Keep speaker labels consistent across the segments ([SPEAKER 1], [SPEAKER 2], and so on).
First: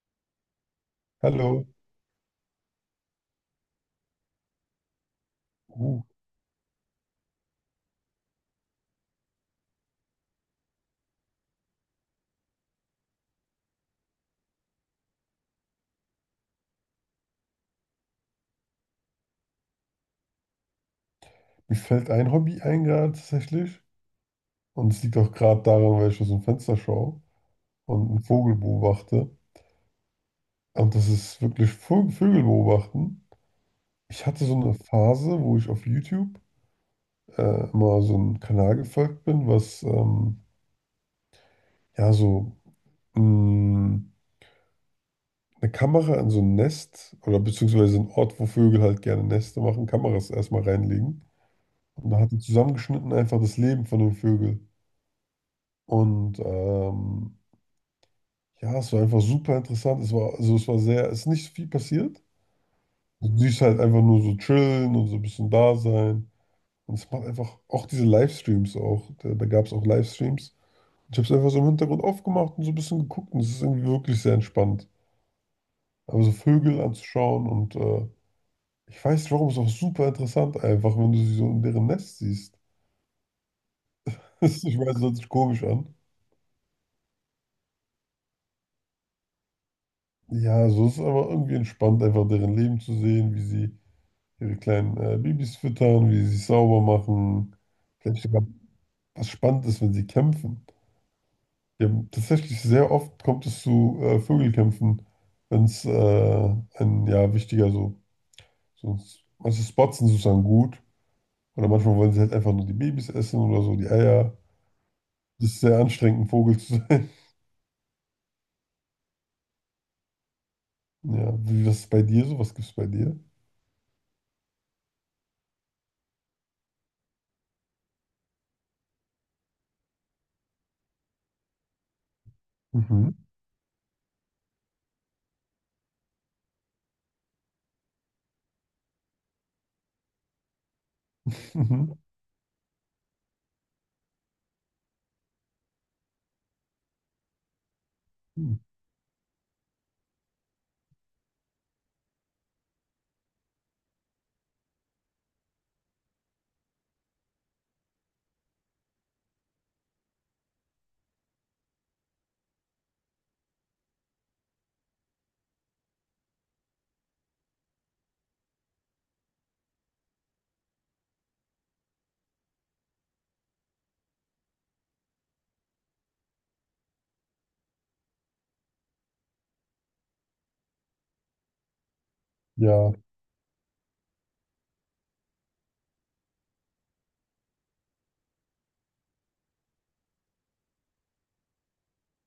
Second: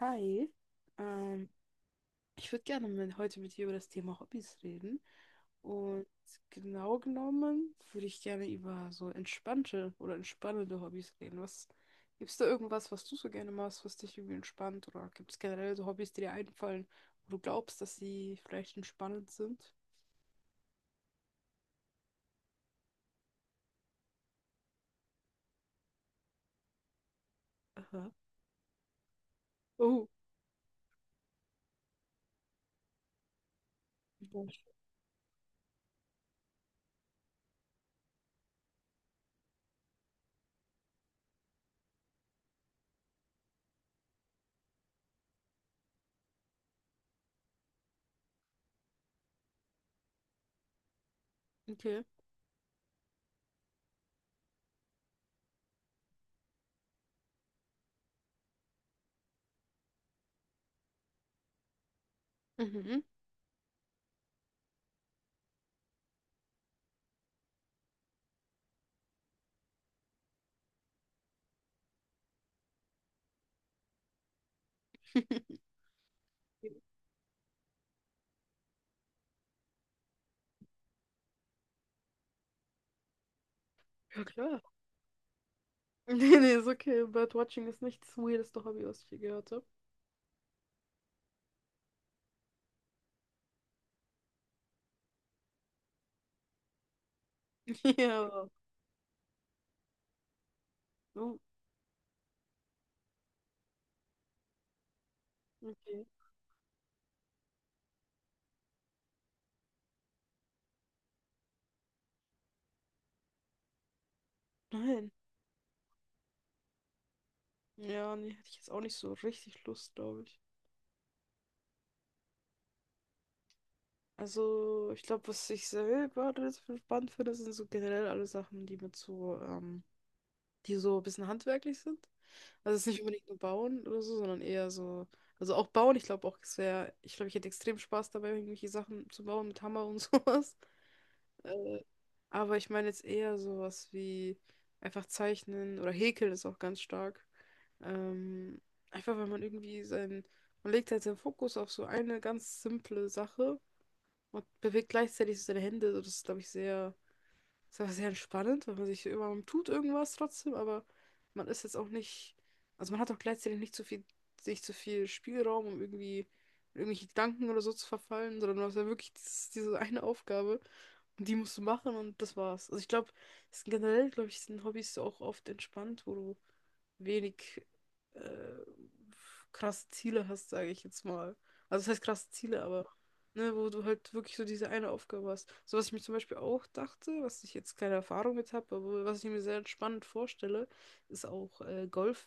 [SPEAKER 1] Hi, ähm,
[SPEAKER 2] Hallo.
[SPEAKER 1] ich würde gerne heute mit dir über das Thema Hobbys reden.
[SPEAKER 2] Uh,
[SPEAKER 1] Und genau genommen würde ich gerne über so entspannte oder entspannende Hobbys reden. Gibt es da irgendwas, was du so gerne machst, was dich irgendwie entspannt? Oder gibt es generell so Hobbys, die dir einfallen, wo du glaubst, dass sie vielleicht entspannend sind?
[SPEAKER 2] Mir fällt ein Hobby ein gerade tatsächlich. Und es liegt auch gerade daran, weil ich aus dem Fenster schaue und
[SPEAKER 1] Aha.
[SPEAKER 2] einen Vogel beobachte.
[SPEAKER 1] Oh,
[SPEAKER 2] Und das ist wirklich Vögel beobachten. Ich hatte so
[SPEAKER 1] Mensch.
[SPEAKER 2] eine Phase, wo ich auf YouTube immer so einem Kanal gefolgt bin, was ja so mh, eine Kamera in so ein Nest oder beziehungsweise einen Ort, wo Vögel halt gerne Nester machen, Kameras erstmal reinlegen.
[SPEAKER 1] Okay.
[SPEAKER 2] Und da hat er zusammengeschnitten einfach das Leben von den Vögeln. Und ja, es war einfach super interessant. Es war, also es war sehr, es ist nicht viel passiert.
[SPEAKER 1] Mhm.
[SPEAKER 2] Du siehst halt einfach nur so chillen und so ein bisschen da sein. Und es macht einfach auch diese Livestreams auch. Da gab es auch Livestreams. Ich habe es einfach so im Hintergrund aufgemacht und so ein bisschen geguckt und es ist irgendwie wirklich sehr entspannt. Aber so Vögel anzuschauen und ich weiß nicht warum, es ist auch super interessant einfach, wenn du sie so in deren Nest siehst.
[SPEAKER 1] Ja, klar.
[SPEAKER 2] Ich weiß, das hört sich komisch an.
[SPEAKER 1] Nee, nee, ist okay. Birdwatching ist nicht das weirdeste Hobby, was ich je gehört habe.
[SPEAKER 2] Ja, so ist es aber irgendwie entspannt, einfach deren Leben zu sehen, wie sie ihre kleinen Babys füttern, wie sie sich sauber machen. Vielleicht sogar
[SPEAKER 1] Ja.
[SPEAKER 2] was Spannendes, wenn sie kämpfen.
[SPEAKER 1] Oh,
[SPEAKER 2] Die haben tatsächlich sehr oft kommt es zu Vögelkämpfen, wenn es
[SPEAKER 1] okay.
[SPEAKER 2] ein ja wichtiger so, so manche Spots sind sozusagen gut. Oder manchmal wollen sie halt einfach nur die Babys essen oder so, die Eier.
[SPEAKER 1] Nein.
[SPEAKER 2] Das ist sehr anstrengend, ein Vogel zu sein.
[SPEAKER 1] Ja, nee, hätte ich jetzt auch nicht so richtig Lust, glaube ich.
[SPEAKER 2] Ja, wie, was ist bei dir so? Was gibt's bei dir?
[SPEAKER 1] Also, ich glaube, was ich selber das spannend finde, sind so generell alle Sachen, die mit so, die so ein bisschen handwerklich sind. Also es ist nicht
[SPEAKER 2] Mhm.
[SPEAKER 1] unbedingt nur Bauen oder so, sondern eher so, also auch Bauen, ich glaube auch, ich glaube, ich hätte extrem Spaß dabei, irgendwelche Sachen zu bauen mit Hammer und sowas. Äh, aber ich meine jetzt eher sowas wie einfach zeichnen oder häkeln ist auch ganz stark.
[SPEAKER 2] Mhm.
[SPEAKER 1] Ähm, Einfach weil man irgendwie man legt halt seinen Fokus auf so eine ganz simple Sache und bewegt gleichzeitig so seine Hände. So, das ist, glaube ich, sehr, ist aber sehr entspannend, weil man sich immer, man tut irgendwas trotzdem, aber man ist jetzt auch nicht, also man hat auch gleichzeitig nicht zu viel, nicht zu viel Spielraum, um irgendwie in irgendwelche Gedanken oder so zu verfallen, sondern du hast ja wirklich diese eine Aufgabe und die musst du machen und das war's. Also ich glaube, es sind generell, glaube ich, sind Hobbys auch oft entspannt, wo du wenig äh, krasse Ziele hast, sage ich jetzt mal. Also das heißt krasse Ziele, aber
[SPEAKER 2] Ja,
[SPEAKER 1] ne, wo du halt wirklich so diese eine Aufgabe hast. So, was ich mir zum Beispiel auch dachte, was ich jetzt keine Erfahrung mit habe, aber was ich mir sehr spannend vorstelle, ist auch Golf.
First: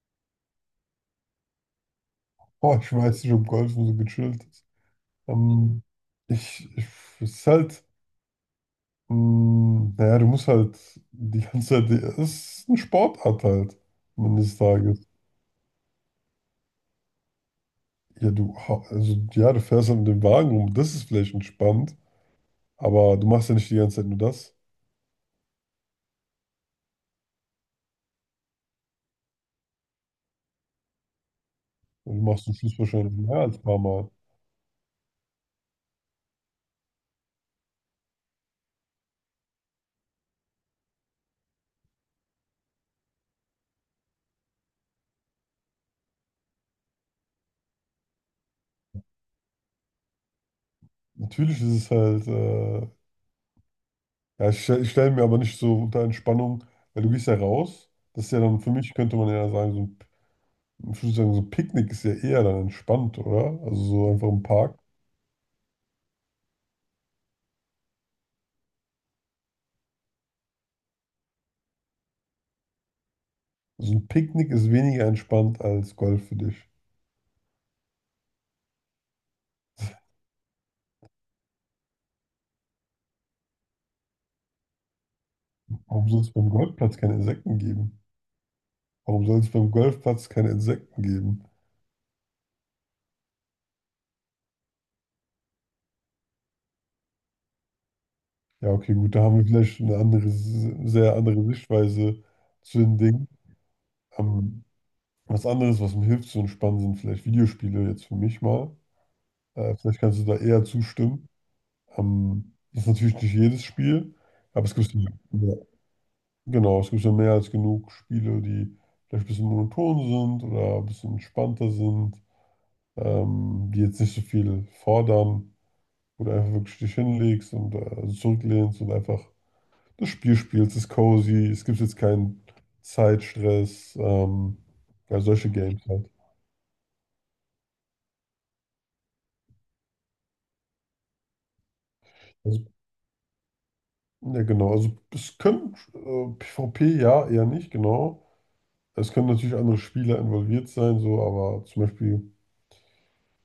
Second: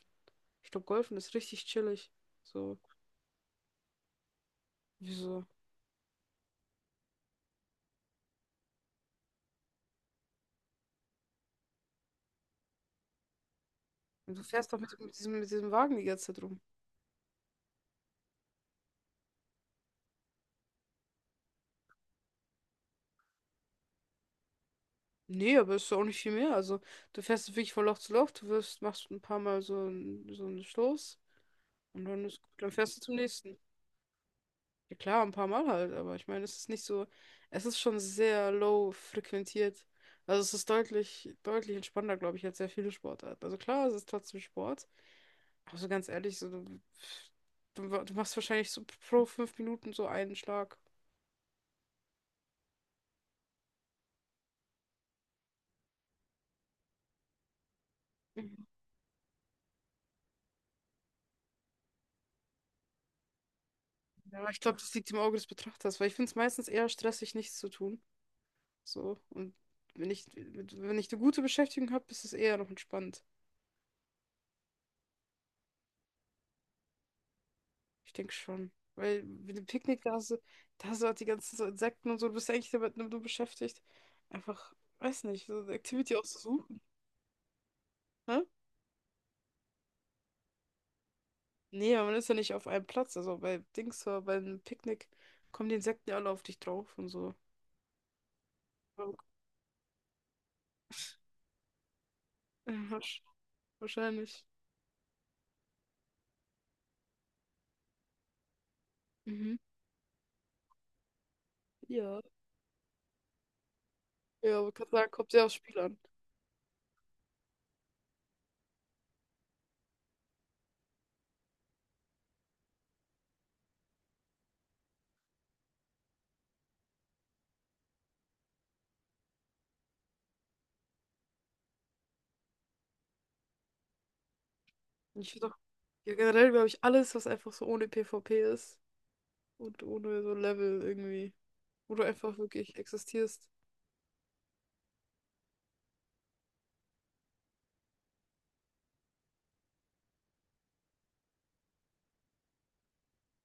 [SPEAKER 1] Ich glaube, Golfen ist richtig chillig.
[SPEAKER 2] oh,
[SPEAKER 1] So,
[SPEAKER 2] ich weiß nicht, ob Golfen so gechillt ist.
[SPEAKER 1] wieso?
[SPEAKER 2] Ähm, ich, es ist halt. Mm, naja, du musst halt die ganze Zeit, es ist eine Sportart halt, am
[SPEAKER 1] Und
[SPEAKER 2] Ende
[SPEAKER 1] du
[SPEAKER 2] des
[SPEAKER 1] fährst doch
[SPEAKER 2] Tages.
[SPEAKER 1] mit diesem Wagen die ganze Zeit rum.
[SPEAKER 2] Ja, du, also, ja, du fährst halt mit dem Wagen rum, das ist vielleicht entspannt, aber du machst ja nicht die ganze Zeit nur das.
[SPEAKER 1] Nee, aber ist doch auch nicht viel mehr. Also, du fährst wirklich von Loch zu Loch, du wirfst, machst ein paar Mal so, so einen Stoß und
[SPEAKER 2] Und du
[SPEAKER 1] dann ist
[SPEAKER 2] machst
[SPEAKER 1] gut,
[SPEAKER 2] zum
[SPEAKER 1] dann
[SPEAKER 2] Schluss
[SPEAKER 1] fährst du
[SPEAKER 2] wahrscheinlich
[SPEAKER 1] zum
[SPEAKER 2] mehr als
[SPEAKER 1] nächsten.
[SPEAKER 2] ein paar Mal.
[SPEAKER 1] Ja klar, ein paar Mal halt, aber ich meine, es ist nicht so, es ist schon sehr low frequentiert. Also es ist deutlich, deutlich entspannter, glaube ich, als sehr viele Sportarten. Also klar, es ist trotzdem Sport, aber so ganz ehrlich, so, du machst wahrscheinlich so pro 5 Minuten so einen Schlag.
[SPEAKER 2] Natürlich ist es halt, ja, ich, ich stelle mir aber nicht so unter Entspannung, weil du gehst ja raus. Das ist ja dann,
[SPEAKER 1] Mhm.
[SPEAKER 2] für mich könnte man ja sagen, so ein, ich würde sagen, so ein Picknick ist ja eher dann entspannt, oder? Also so einfach
[SPEAKER 1] Ja,
[SPEAKER 2] im
[SPEAKER 1] aber ich glaube,
[SPEAKER 2] Park.
[SPEAKER 1] das liegt im Auge des Betrachters, weil ich finde es meistens eher stressig, nichts zu tun. So, und wenn ich eine gute Beschäftigung habe, ist es eher noch entspannt.
[SPEAKER 2] So ein Picknick ist weniger entspannt als Golf für dich.
[SPEAKER 1] Ich denke schon. Weil mit dem Picknick, da hast du halt die ganzen so Insekten und so, du bist ja eigentlich damit nur beschäftigt. Einfach, weiß nicht, so eine
[SPEAKER 2] Warum
[SPEAKER 1] Activity
[SPEAKER 2] soll es beim
[SPEAKER 1] auszusuchen.
[SPEAKER 2] Golfplatz keine Insekten geben?
[SPEAKER 1] Hä?
[SPEAKER 2] Warum soll es beim Golfplatz keine Insekten geben?
[SPEAKER 1] Nee, aber man ist ja nicht auf einem Platz. Also bei Dings, beim Picknick kommen die Insekten ja alle auf dich drauf und so.
[SPEAKER 2] Ja, okay, gut, da haben wir vielleicht eine andere, sehr andere Sichtweise
[SPEAKER 1] Ja,
[SPEAKER 2] zu den Dingen.
[SPEAKER 1] wahrscheinlich.
[SPEAKER 2] Ähm, was anderes, was mir hilft zu entspannen, sind vielleicht Videospiele jetzt für mich mal.
[SPEAKER 1] Mhm.
[SPEAKER 2] Vielleicht kannst du da eher zustimmen.
[SPEAKER 1] Ja.
[SPEAKER 2] Das ist natürlich nicht jedes Spiel,
[SPEAKER 1] Ja,
[SPEAKER 2] aber
[SPEAKER 1] aber
[SPEAKER 2] es
[SPEAKER 1] kann
[SPEAKER 2] gibt ja,
[SPEAKER 1] sagen, kommt sehr aufs Spiel an.
[SPEAKER 2] genau, es gibt ja mehr als genug Spiele, die vielleicht ein bisschen monoton sind oder ein bisschen entspannter sind, die jetzt nicht so viel fordern, wo du einfach wirklich dich hinlegst und zurücklehnst und einfach das Spiel spielst. Es ist cozy, es gibt jetzt keinen Zeitstress, ja,
[SPEAKER 1] Und ich finde
[SPEAKER 2] solche
[SPEAKER 1] auch,
[SPEAKER 2] Games halt.
[SPEAKER 1] ja, generell glaube ich, alles, was einfach so ohne PvP ist und ohne so Level irgendwie, wo du einfach
[SPEAKER 2] Also,
[SPEAKER 1] wirklich existierst.
[SPEAKER 2] ja, genau. Also, es können PvP, ja, eher nicht, genau. Es können natürlich andere Spieler involviert sein, so, aber zum Beispiel,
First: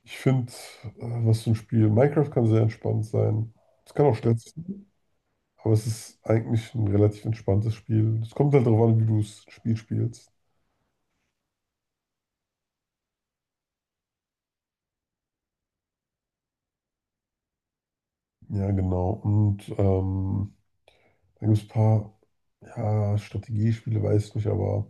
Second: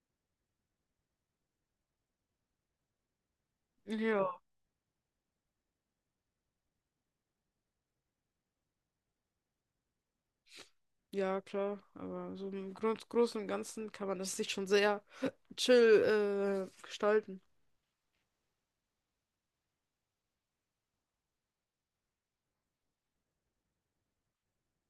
[SPEAKER 2] ich finde, was für ein Spiel, Minecraft kann sehr entspannt sein. Es kann auch
[SPEAKER 1] Ja.
[SPEAKER 2] stressig sein, aber es ist eigentlich ein relativ entspanntes Spiel. Es kommt halt darauf an, wie du das Spiel spielst.
[SPEAKER 1] Ja, klar, aber so im Grund, Großen und Ganzen kann man das sich schon sehr chill gestalten.
[SPEAKER 2] Ja, genau. Und da gibt es ein paar, ja, Strategiespiele, weiß ich nicht, aber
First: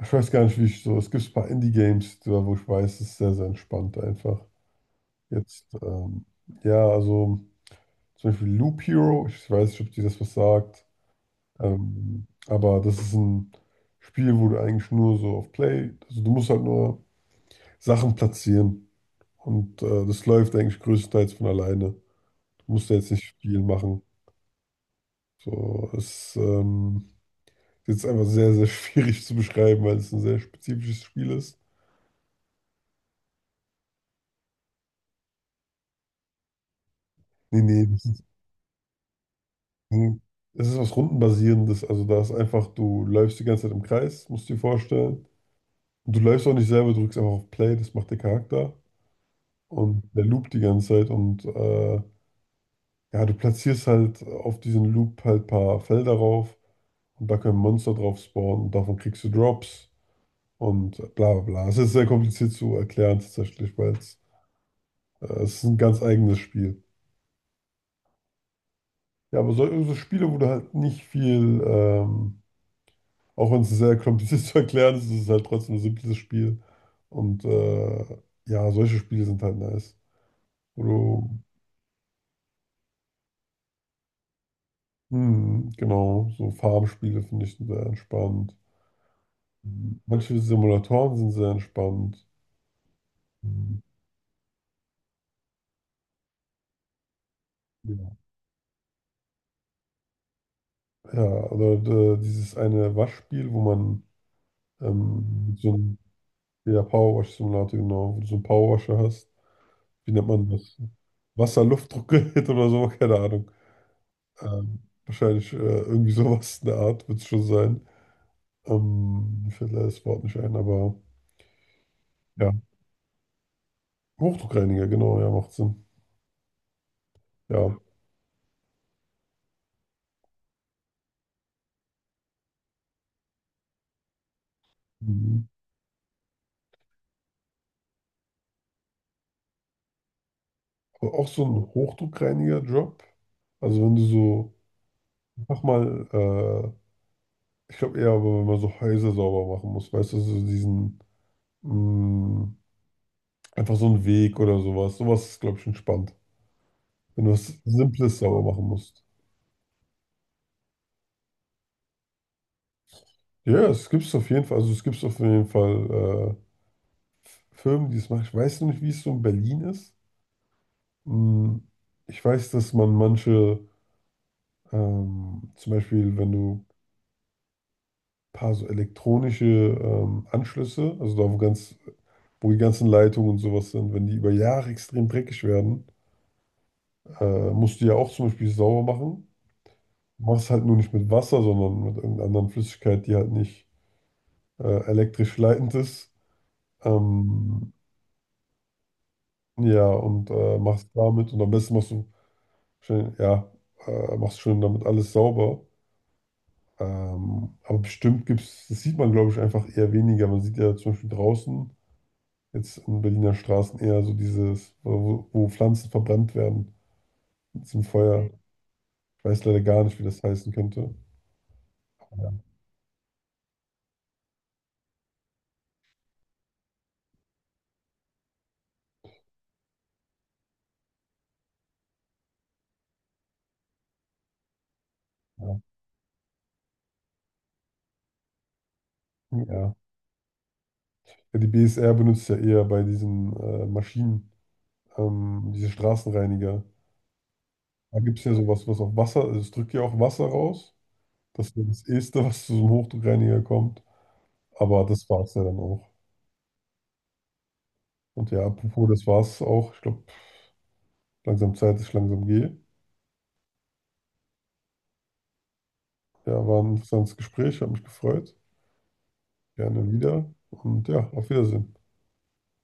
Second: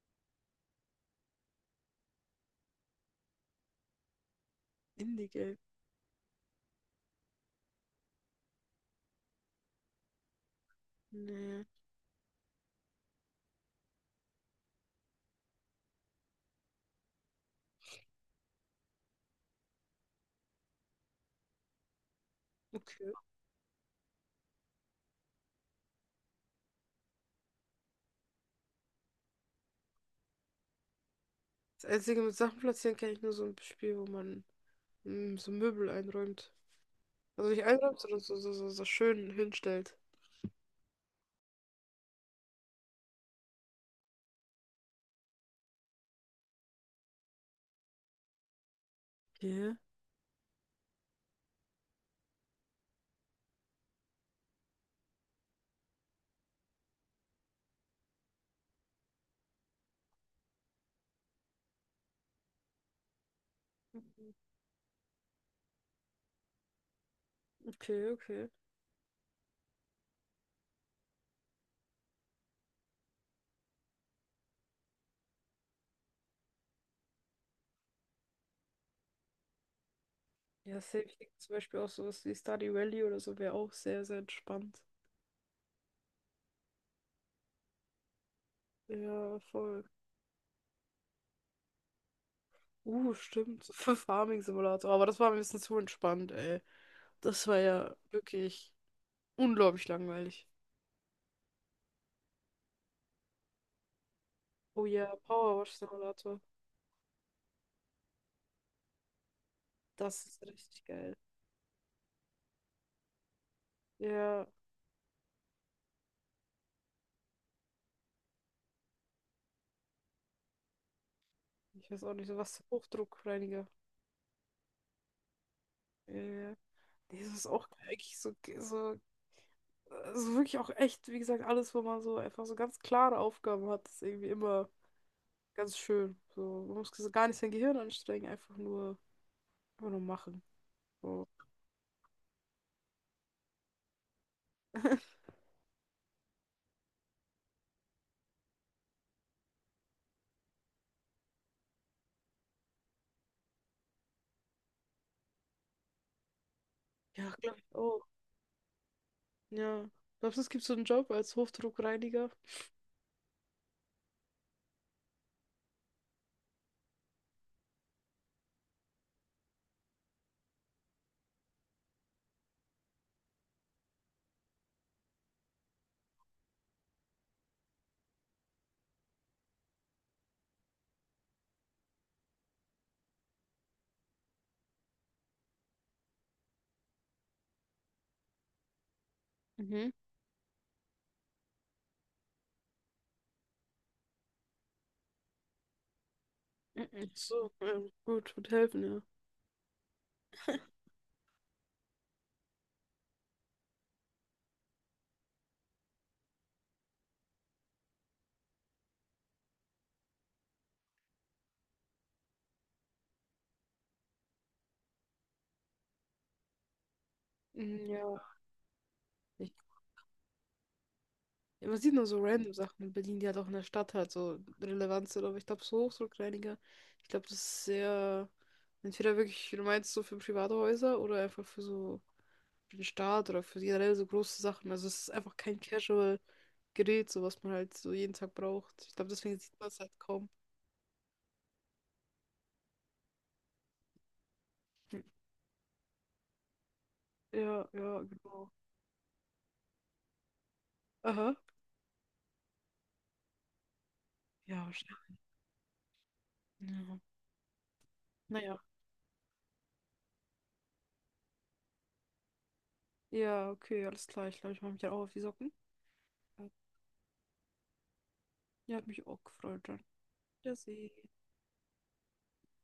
[SPEAKER 2] ich weiß gar nicht, wie ich so. Es gibt ein paar Indie-Games, da wo ich weiß, es ist sehr, sehr entspannt einfach.
[SPEAKER 1] Indie-Game.
[SPEAKER 2] Jetzt, ja, also zum Beispiel Loop Hero, ich weiß nicht, ob dir das was sagt,
[SPEAKER 1] Nee.
[SPEAKER 2] aber das ist ein Spiel, wo du eigentlich nur so auf Play, also du musst halt nur Sachen platzieren und das läuft eigentlich größtenteils von alleine. Du musst da jetzt
[SPEAKER 1] Okay.
[SPEAKER 2] nicht viel machen. So, es das ist einfach sehr, sehr schwierig zu beschreiben, weil es ein sehr spezifisches Spiel ist.
[SPEAKER 1] Das Einzige mit Sachen platzieren kann ich nur so ein Spiel, wo man so Möbel einräumt. Also
[SPEAKER 2] Nee,
[SPEAKER 1] nicht
[SPEAKER 2] nee,
[SPEAKER 1] einräumt,
[SPEAKER 2] das
[SPEAKER 1] sondern
[SPEAKER 2] ist,
[SPEAKER 1] so schön hinstellt.
[SPEAKER 2] das ist was Rundenbasierendes. Also da ist einfach, du läufst die ganze Zeit im Kreis, musst du dir vorstellen. Und du läufst auch nicht selber, drückst einfach auf Play, das macht der Charakter.
[SPEAKER 1] Okay.
[SPEAKER 2] Und der loopt die ganze Zeit und ja, du platzierst halt auf diesen Loop halt ein paar Felder rauf und da können Monster drauf spawnen und davon kriegst du Drops und bla bla bla. Es ist sehr kompliziert zu erklären tatsächlich, weil es
[SPEAKER 1] Mhm.
[SPEAKER 2] es ist ein ganz eigenes Spiel.
[SPEAKER 1] Okay, okay.
[SPEAKER 2] Ja, aber so, so Spiele, wo du halt nicht viel, auch wenn es sehr kompliziert zu erklären ist, ist es halt trotzdem ein simples Spiel. Und ja, solche Spiele sind halt nice.
[SPEAKER 1] Ja,
[SPEAKER 2] Wo
[SPEAKER 1] safe
[SPEAKER 2] du,
[SPEAKER 1] liegt zum Beispiel auch sowas wie Stardew Valley oder so wäre auch sehr, sehr entspannt.
[SPEAKER 2] hm, genau, so Farmspiele finde ich sehr entspannt.
[SPEAKER 1] Ja, voll.
[SPEAKER 2] Manche Simulatoren sind sehr entspannt. Ja,
[SPEAKER 1] Stimmt. Für Farming Simulator. Aber das war ein bisschen zu entspannt, ey. Das war ja wirklich. Unglaublich langweilig.
[SPEAKER 2] ja oder dieses eine Waschspiel, wo man
[SPEAKER 1] Oh ja,
[SPEAKER 2] so ein,
[SPEAKER 1] Powerwash-Simulator.
[SPEAKER 2] ja, Powerwash-Simulator, genau, wo du so einen Powerwasher hast. Wie
[SPEAKER 1] Das
[SPEAKER 2] nennt
[SPEAKER 1] ist
[SPEAKER 2] man das?
[SPEAKER 1] richtig geil.
[SPEAKER 2] Wasser-Luftdruckgerät oder so, keine Ahnung.
[SPEAKER 1] Ja,
[SPEAKER 2] Wahrscheinlich irgendwie sowas in der Art wird es schon sein. Mir fällt leider das Wort nicht ein, aber
[SPEAKER 1] ich weiß auch nicht, so
[SPEAKER 2] ja.
[SPEAKER 1] was Hochdruckreiniger.
[SPEAKER 2] Hochdruckreiniger, genau, ja, macht Sinn.
[SPEAKER 1] Äh, Nee, das ist auch
[SPEAKER 2] Ja.
[SPEAKER 1] geil, eigentlich so, also wirklich auch echt, wie gesagt, alles, wo man so einfach so ganz klare Aufgaben hat, ist irgendwie immer
[SPEAKER 2] Mhm.
[SPEAKER 1] ganz schön. So, man muss so gar nicht sein Gehirn anstrengen, einfach nur machen.
[SPEAKER 2] Aber
[SPEAKER 1] So.
[SPEAKER 2] auch so ein Hochdruckreiniger-Job. Also wenn du so, mach mal, ich glaube eher, aber wenn man so Häuser sauber machen muss, weißt du, so diesen, mh, einfach so einen Weg oder sowas. Sowas ist, glaube ich, entspannt. Wenn
[SPEAKER 1] Ja,
[SPEAKER 2] du was
[SPEAKER 1] glaube ich auch.
[SPEAKER 2] Simples sauber machen musst.
[SPEAKER 1] Ja. Glaubst du, es gibt so einen Job als Hochdruckreiniger?
[SPEAKER 2] Ja, es gibt es auf jeden Fall, also es gibt es auf jeden Fall. Firmen, die es machen. Ich weiß noch nicht, wie es so in Berlin ist. Hm, ich weiß, dass man manche, zum Beispiel, wenn du ein paar so elektronische Anschlüsse, also da wo ganz, wo die ganzen Leitungen und sowas sind, wenn die über Jahre extrem dreckig werden, musst du ja auch zum Beispiel sauber machen.
[SPEAKER 1] Mhm.
[SPEAKER 2] Machst halt nur nicht mit Wasser, sondern mit irgendeiner anderen Flüssigkeit, die halt nicht elektrisch leitend ist.
[SPEAKER 1] Mhm. So,
[SPEAKER 2] Ähm,
[SPEAKER 1] gut, wird helfen, ja.
[SPEAKER 2] ja, und machst damit und am besten machst du schön, ja, machst schon damit alles sauber. Aber bestimmt gibt es, das sieht man, glaube ich, einfach eher weniger. Man sieht ja zum Beispiel draußen, jetzt in Berliner Straßen eher so dieses, wo Pflanzen verbrannt werden mit diesem
[SPEAKER 1] Mhm, ja.
[SPEAKER 2] Feuer. Ich weiß
[SPEAKER 1] Ich.
[SPEAKER 2] leider gar nicht, wie das heißen könnte.
[SPEAKER 1] Ja, man sieht nur so
[SPEAKER 2] Ja,
[SPEAKER 1] random Sachen in Berlin, die halt auch in der Stadt halt so relevant sind, aber ich glaube, so Hochdruckreiniger, ich glaube, das ist sehr, entweder wirklich, wie du meinst, so für private Häuser oder einfach für so für den Staat oder für generell so große Sachen. Also es ist einfach kein
[SPEAKER 2] ja.
[SPEAKER 1] Casual-Gerät, so was man halt so jeden Tag braucht. Ich glaube, deswegen sieht man
[SPEAKER 2] Ja,
[SPEAKER 1] es halt kaum.
[SPEAKER 2] ja, die BSR benutzt ja eher bei diesen Maschinen, diese Straßenreiniger.
[SPEAKER 1] Ja,
[SPEAKER 2] Da
[SPEAKER 1] ja,
[SPEAKER 2] gibt es ja
[SPEAKER 1] genau.
[SPEAKER 2] sowas, was auf Wasser, also es drückt ja auch Wasser raus.
[SPEAKER 1] Aha.
[SPEAKER 2] Das ist das Erste, was zu so einem Hochdruckreiniger kommt.
[SPEAKER 1] Ja,
[SPEAKER 2] Aber
[SPEAKER 1] wahrscheinlich.
[SPEAKER 2] das war es ja dann auch.
[SPEAKER 1] Ja.
[SPEAKER 2] Und ja,
[SPEAKER 1] Naja.
[SPEAKER 2] apropos, das war's auch. Ich glaube, langsam Zeit, dass ich langsam gehe.
[SPEAKER 1] Ja, okay, alles klar. Ich glaube, ich mache mich dann auch auf die Socken.
[SPEAKER 2] Ja, war ein interessantes Gespräch, hat mich gefreut.
[SPEAKER 1] Ja, hat mich auch gefreut. Dann.
[SPEAKER 2] Gerne wieder. Und
[SPEAKER 1] Wiedersehen.
[SPEAKER 2] ja, auf Wiedersehen.